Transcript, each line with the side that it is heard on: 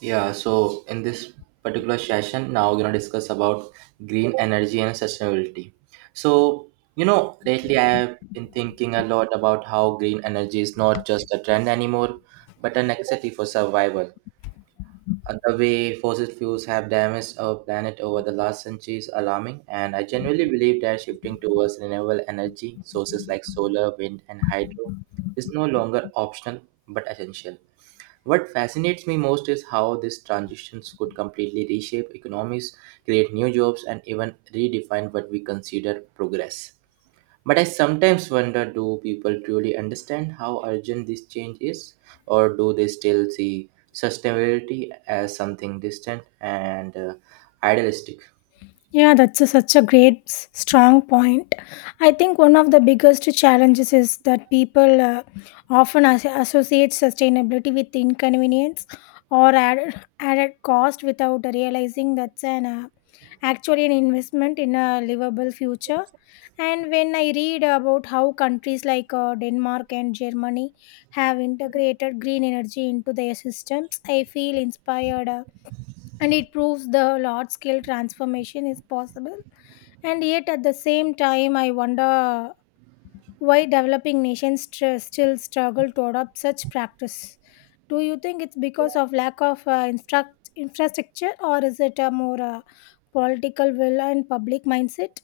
right: Yeah, so in this particular session, now we're gonna discuss about green energy and sustainability. So, you know, lately I have been thinking a lot about how green energy is not just a trend anymore, but a necessity for survival. And the way fossil fuels have damaged our planet over the last century is alarming, and I genuinely believe that shifting towards renewable energy sources like solar, wind, and hydro is no longer optional but essential. What fascinates me most is how these transitions could completely reshape economies, create new jobs, and even redefine what we consider progress. But I sometimes wonder, do people truly understand how urgent this change is, or do they still see sustainability as something distant and idealistic?
left: Yeah, that's such a great, strong point. I think one of the biggest challenges is that people often associate sustainability with inconvenience or added cost without realizing that's an actually an investment in a livable future. And when I read about how countries like Denmark and Germany have integrated green energy into their systems, I feel inspired, and it proves the large scale transformation is possible. And yet at the same time I wonder why developing nations still struggle to adopt such practice. Do you think it's because of lack of infrastructure, or is it a more political will and public mindset?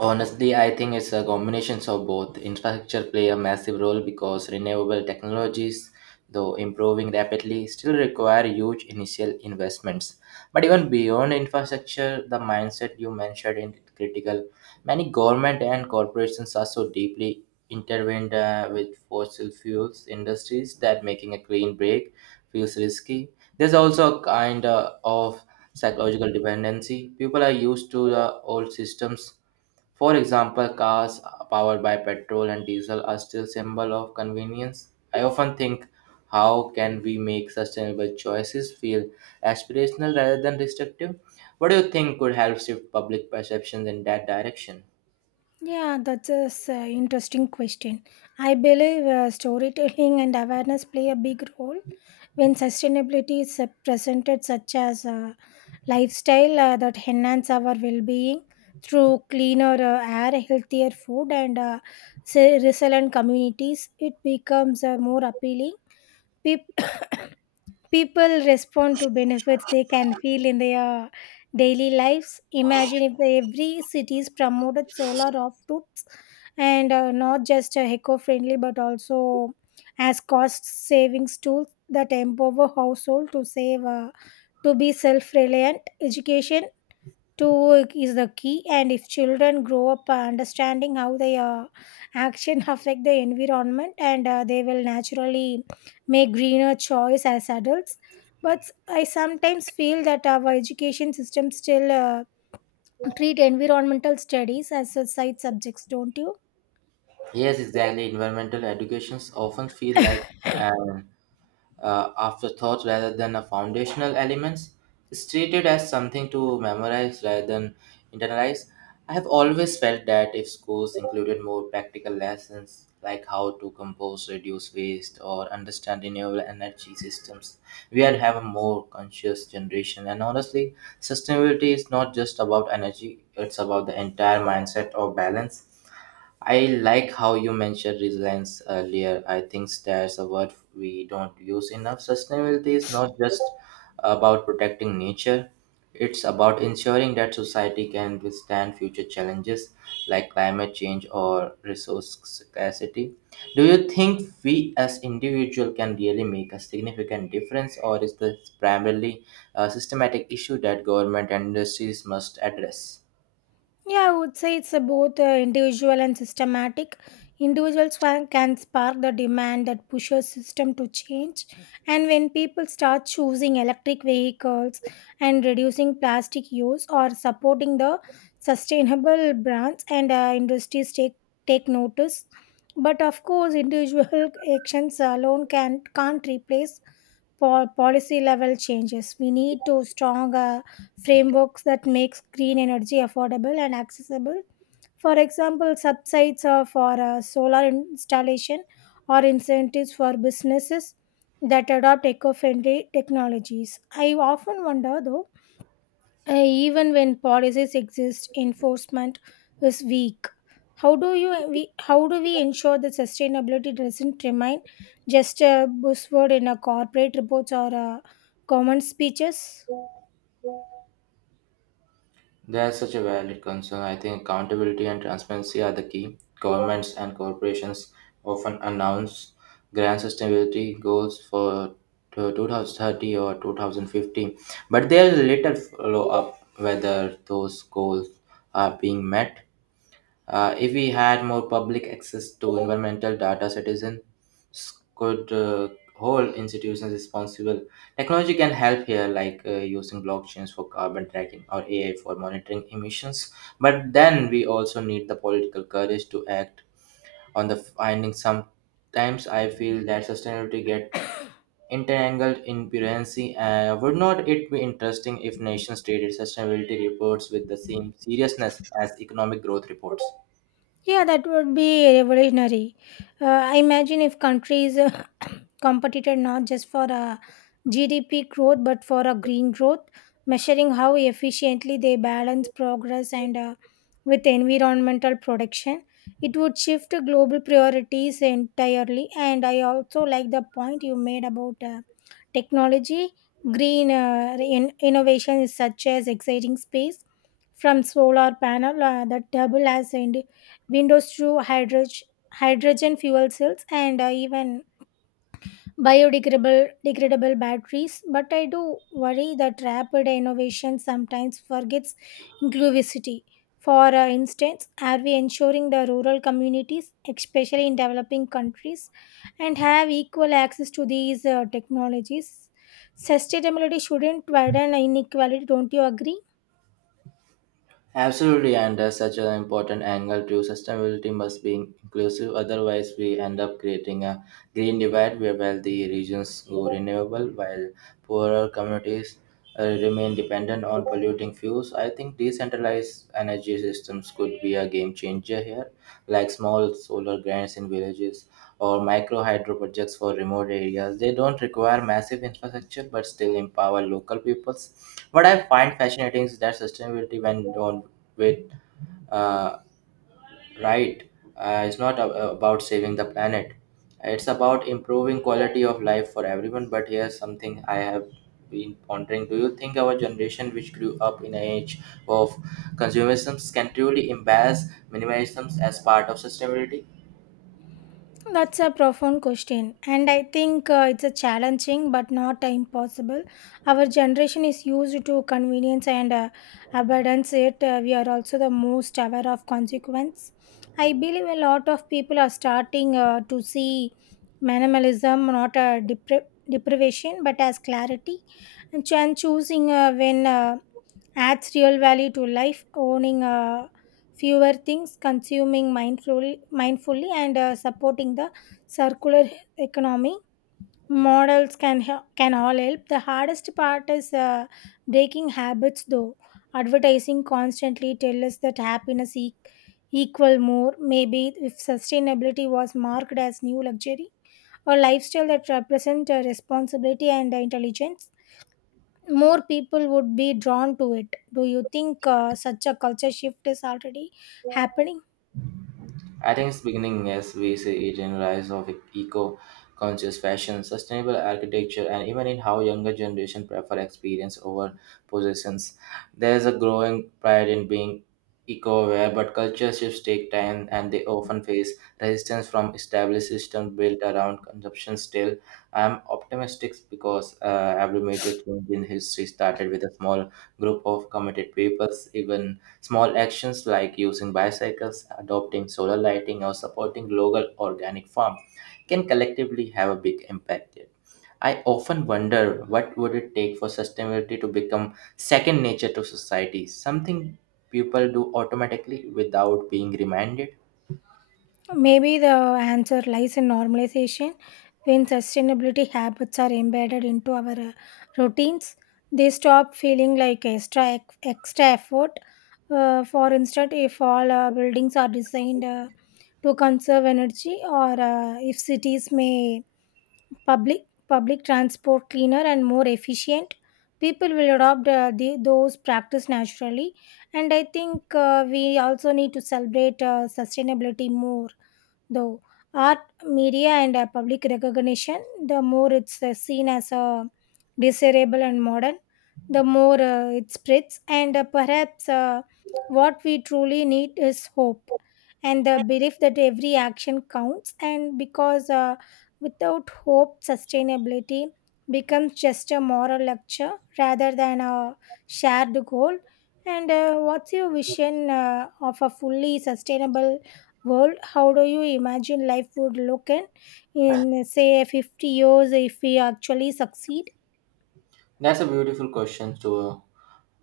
right: Honestly, I think it's a combination of both. Infrastructure play a massive role because renewable technologies, though improving rapidly, still require huge initial investments. But even beyond infrastructure, the mindset you mentioned is critical. Many government and corporations are so deeply intertwined with fossil fuels industries that making a clean break feels risky. There's also a kind of psychological dependency. People are used to the old systems, for example, cars powered by petrol and diesel are still symbol of convenience. I often think, how can we make sustainable choices feel aspirational rather than restrictive? What do you think could help shift public perceptions in that direction?
left: Yeah, that's an interesting question. I believe storytelling and awareness play a big role when sustainability is presented, such as lifestyle that enhance our well-being through cleaner air, healthier food, and resilient communities. It becomes more appealing. People people respond to benefits they can feel in their daily lives. Imagine if every cities promoted solar rooftops and not just eco-friendly, but also as cost savings tools that empower household to save, to be self-reliant. Education to work is the key, and if children grow up understanding how they action affect the environment, and they will naturally make greener choice as adults. But I sometimes feel that our education system still treat environmental studies as a side subjects, don't you?
right: Yes, exactly. Environmental educations often feel like an afterthought rather than a foundational elements, is treated as something to memorize rather than internalize. I have always felt that if schools included more practical lessons like how to compose, reduce waste, or understand renewable energy systems, we would have a more conscious generation. And honestly, sustainability is not just about energy, it's about the entire mindset of balance. I like how you mentioned resilience earlier. I think there's a word we don't use enough. Sustainability is not just about protecting nature, it's about ensuring that society can withstand future challenges like climate change or resource scarcity. Do you think we as individuals can really make a significant difference, or is this primarily a systematic issue that government and industries must address?
left: Yeah, I would say it's a both individual and systematic. Individuals can spark the demand that pushes system to change, and when people start choosing electric vehicles and reducing plastic use or supporting the sustainable brands, and industries take notice. But of course, individual actions alone can't replace for policy level changes. We need to stronger frameworks that makes green energy affordable and accessible. For example, subsidies are for solar installation or incentives for businesses that adopt eco-friendly technologies. I often wonder though, even when policies exist, enforcement is weak. How do we ensure that sustainability doesn't remain just a buzzword in a corporate reports or government speeches?
right: That's such a valid concern. I think accountability and transparency are the key. Governments and corporations often announce grand sustainability goals for to 2030 or 2050, but there is little follow up whether those goals are being met. If we had more public access to environmental data, citizens could hold institutions responsible. Technology can help here, like using blockchains for carbon tracking or AI for monitoring emissions. But then we also need the political courage to act on the findings. Sometimes I feel that sustainability get entangled in bureaucracy. Would not it be interesting if nations treated sustainability reports with the same seriousness as economic growth reports?
left: Yeah, that would be revolutionary. I imagine if countries competitor not just for a GDP growth, but for a green growth, measuring how efficiently they balance progress, and with environmental protection. It would shift global priorities entirely. And I also like the point you made about technology. Green innovation is such as exciting space, from solar panel that double as in windows, to hydrogen fuel cells, and even biodegradable degradable batteries. But I do worry that rapid innovation sometimes forgets inclusivity. For instance, are we ensuring the rural communities, especially in developing countries, and have equal access to these technologies? Sustainability shouldn't widen inequality, don't you agree?
right: Absolutely, and that's such an important angle to sustainability must be inclusive. Otherwise, we end up creating a green divide where wealthy regions go renewable while poorer communities remain dependent on polluting fuels. I think decentralized energy systems could be a game changer here, like small solar grants in villages or micro hydro projects for remote areas. They don't require massive infrastructure but still empower local peoples. What I find fascinating is that sustainability, when done with uh, right, it's not a- about saving the planet, it's about improving quality of life for everyone. But here's something I have been pondering, do you think our generation, which grew up in an age of consumerism, can truly embrace minimalism as part of sustainability?
left: That's a profound question, and I think it's a challenging but not impossible. Our generation is used to convenience and abundance. Yet we are also the most aware of consequence. I believe a lot of people are starting to see minimalism not a deprivation but as clarity, and choosing when adds real value to life, owning fewer things, consuming mindfully and supporting the circular economy models can all help. The hardest part is breaking habits, though. Advertising constantly tell us that happiness equal more. Maybe if sustainability was marked as new luxury, a lifestyle that represents responsibility and intelligence, more people would be drawn to it. Do you think such a culture shift is already happening?
right: I think it's beginning as we see it in rise of eco-conscious fashion, sustainable architecture, and even in how younger generation prefer experience over possessions. There is a growing pride in being eco-aware, but culture shifts take time, and they often face resistance from established systems built around consumption. Still, I'm optimistic because every major change in history started with a small group of committed people, even small actions like using bicycles, adopting solar lighting, or supporting local organic farms can collectively have a big impact here. I often wonder, what would it take for sustainability to become second nature to society, something people do automatically without being reminded.
left: Maybe the answer lies in normalization. When sustainability habits are embedded into our routines, they stop feeling like extra effort. For instance, if all buildings are designed to conserve energy, or if cities may public transport cleaner and more efficient, people will adopt those practice naturally. And I think we also need to celebrate sustainability more. Though art, media, and public recognition, the more it's seen as desirable and modern, the more it spreads. And perhaps what we truly need is hope, and the belief that every action counts. And because without hope, sustainability becomes just a moral lecture rather than a shared goal. And what's your vision of a fully sustainable world? How do you imagine life would look in say 50 years if we actually succeed?
right: That's a beautiful question to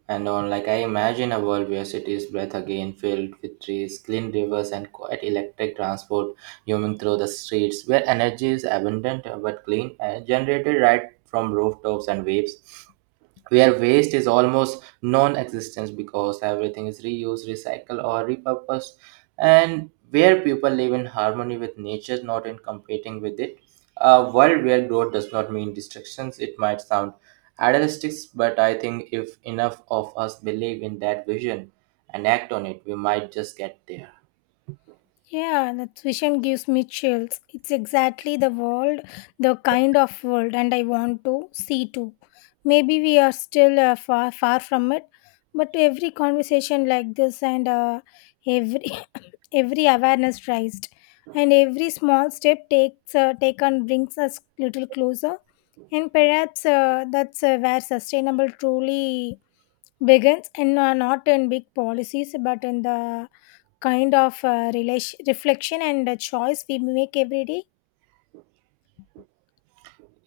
right: and on, like, I imagine a world where cities breathe again, filled with trees, clean rivers, and quiet electric transport humming through the streets, where energy is abundant but clean and generated right from rooftops and waves, where waste is almost non-existence because everything is reused, recycled, or repurposed, and where people live in harmony with nature, not in competing with it. A world where growth does not mean destructions. It might sound idealistic, but I think if enough of us believe in that vision and act on it, we might just get there.
left: Yeah, that vision gives me chills. It's exactly the kind of world and I want to see too. Maybe we are still far from it, but every conversation like this, and every every awareness raised, and every small step takes taken brings us little closer. And perhaps that's where sustainable truly begins, and not in big policies, but in the kind of reflection and the choice we make every day.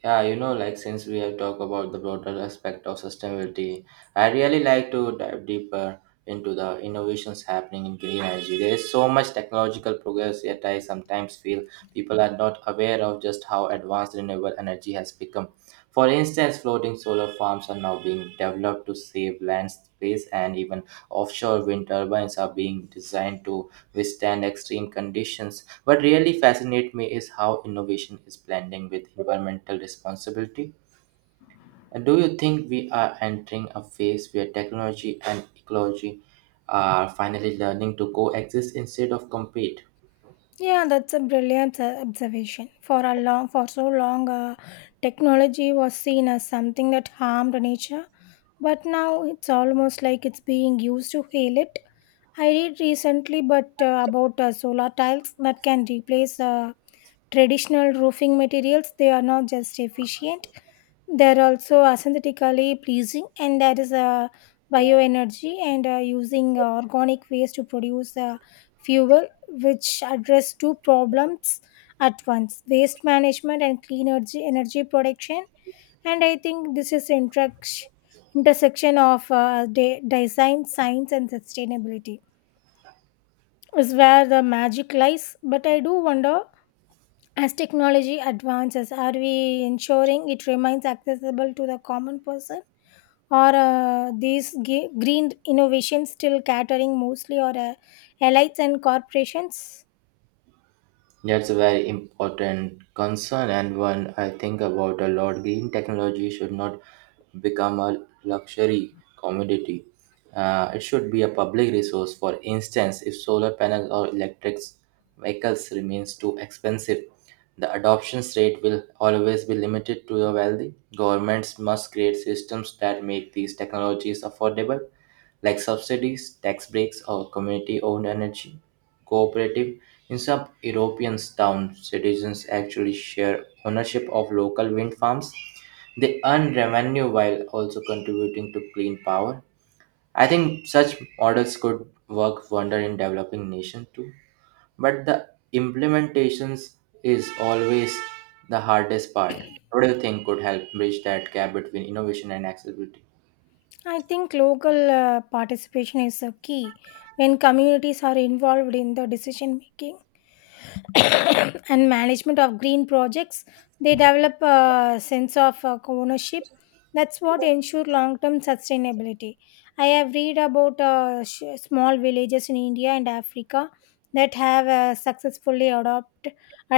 right: Yeah, you know, like since we have talked about the broader aspect of sustainability, I really like to dive deeper into the innovations happening in green energy. There is so much technological progress, yet I sometimes feel people are not aware of just how advanced renewable energy has become. For instance, floating solar farms are now being developed to save land space, and even offshore wind turbines are being designed to withstand extreme conditions. What really fascinates me is how innovation is blending with environmental responsibility. And do you think we are entering a phase where technology and ecology are finally learning to coexist instead of compete?
left: Yeah, that's a brilliant observation. For so long technology was seen as something that harmed nature, but now it's almost like it's being used to heal it. I read recently, but about solar tiles that can replace traditional roofing materials. They are not just efficient; they are also aesthetically pleasing. And there is bioenergy, and using organic waste to produce fuel, which address two problems at once: waste management and clean energy production. And I think this is interaction intersection of design, science, and sustainability is where the magic lies. But I do wonder, as technology advances, are we ensuring it remains accessible to the common person? Or these green innovations still catering mostly or elites and corporations?
right: That's a very important concern and one I think about a lot. Green technology should not become a luxury commodity. It should be a public resource. For instance, if solar panels or electric vehicles remains too expensive, the adoption rate will always be limited to the wealthy. Governments must create systems that make these technologies affordable, like subsidies, tax breaks, or community-owned energy cooperative. In some European towns, citizens actually share ownership of local wind farms, they earn revenue while also contributing to clean power. I think such models could work wonder in developing nations too. But the implementations is always the hardest part. What do you think could help bridge that gap between innovation and accessibility?
left: I think local participation is a key. When communities are involved in the decision making, and management of green projects, they develop a sense of ownership. That's what ensure long term sustainability. I have read about small villages in India and Africa that have successfully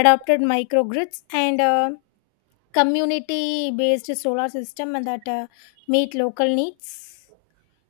left: adopted microgrids and community based solar system, and that meet local needs.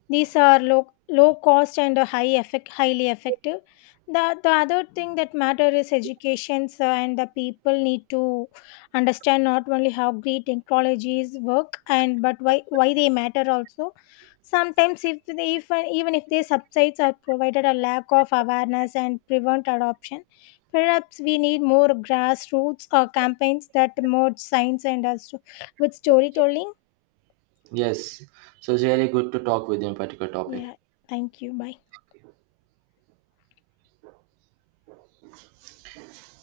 left: These are low cost and highly effective. The other thing that matter is education sir, and the people need to understand not only how great technologies work, and but why they matter also. Sometimes if even if these subsides are provided, a lack of awareness and prevent adoption. Perhaps we need more grassroots campaigns that merge science and us with storytelling.
right: Yes, so it's really good to talk with you in particular topic.
left: Yeah, thank you. Bye.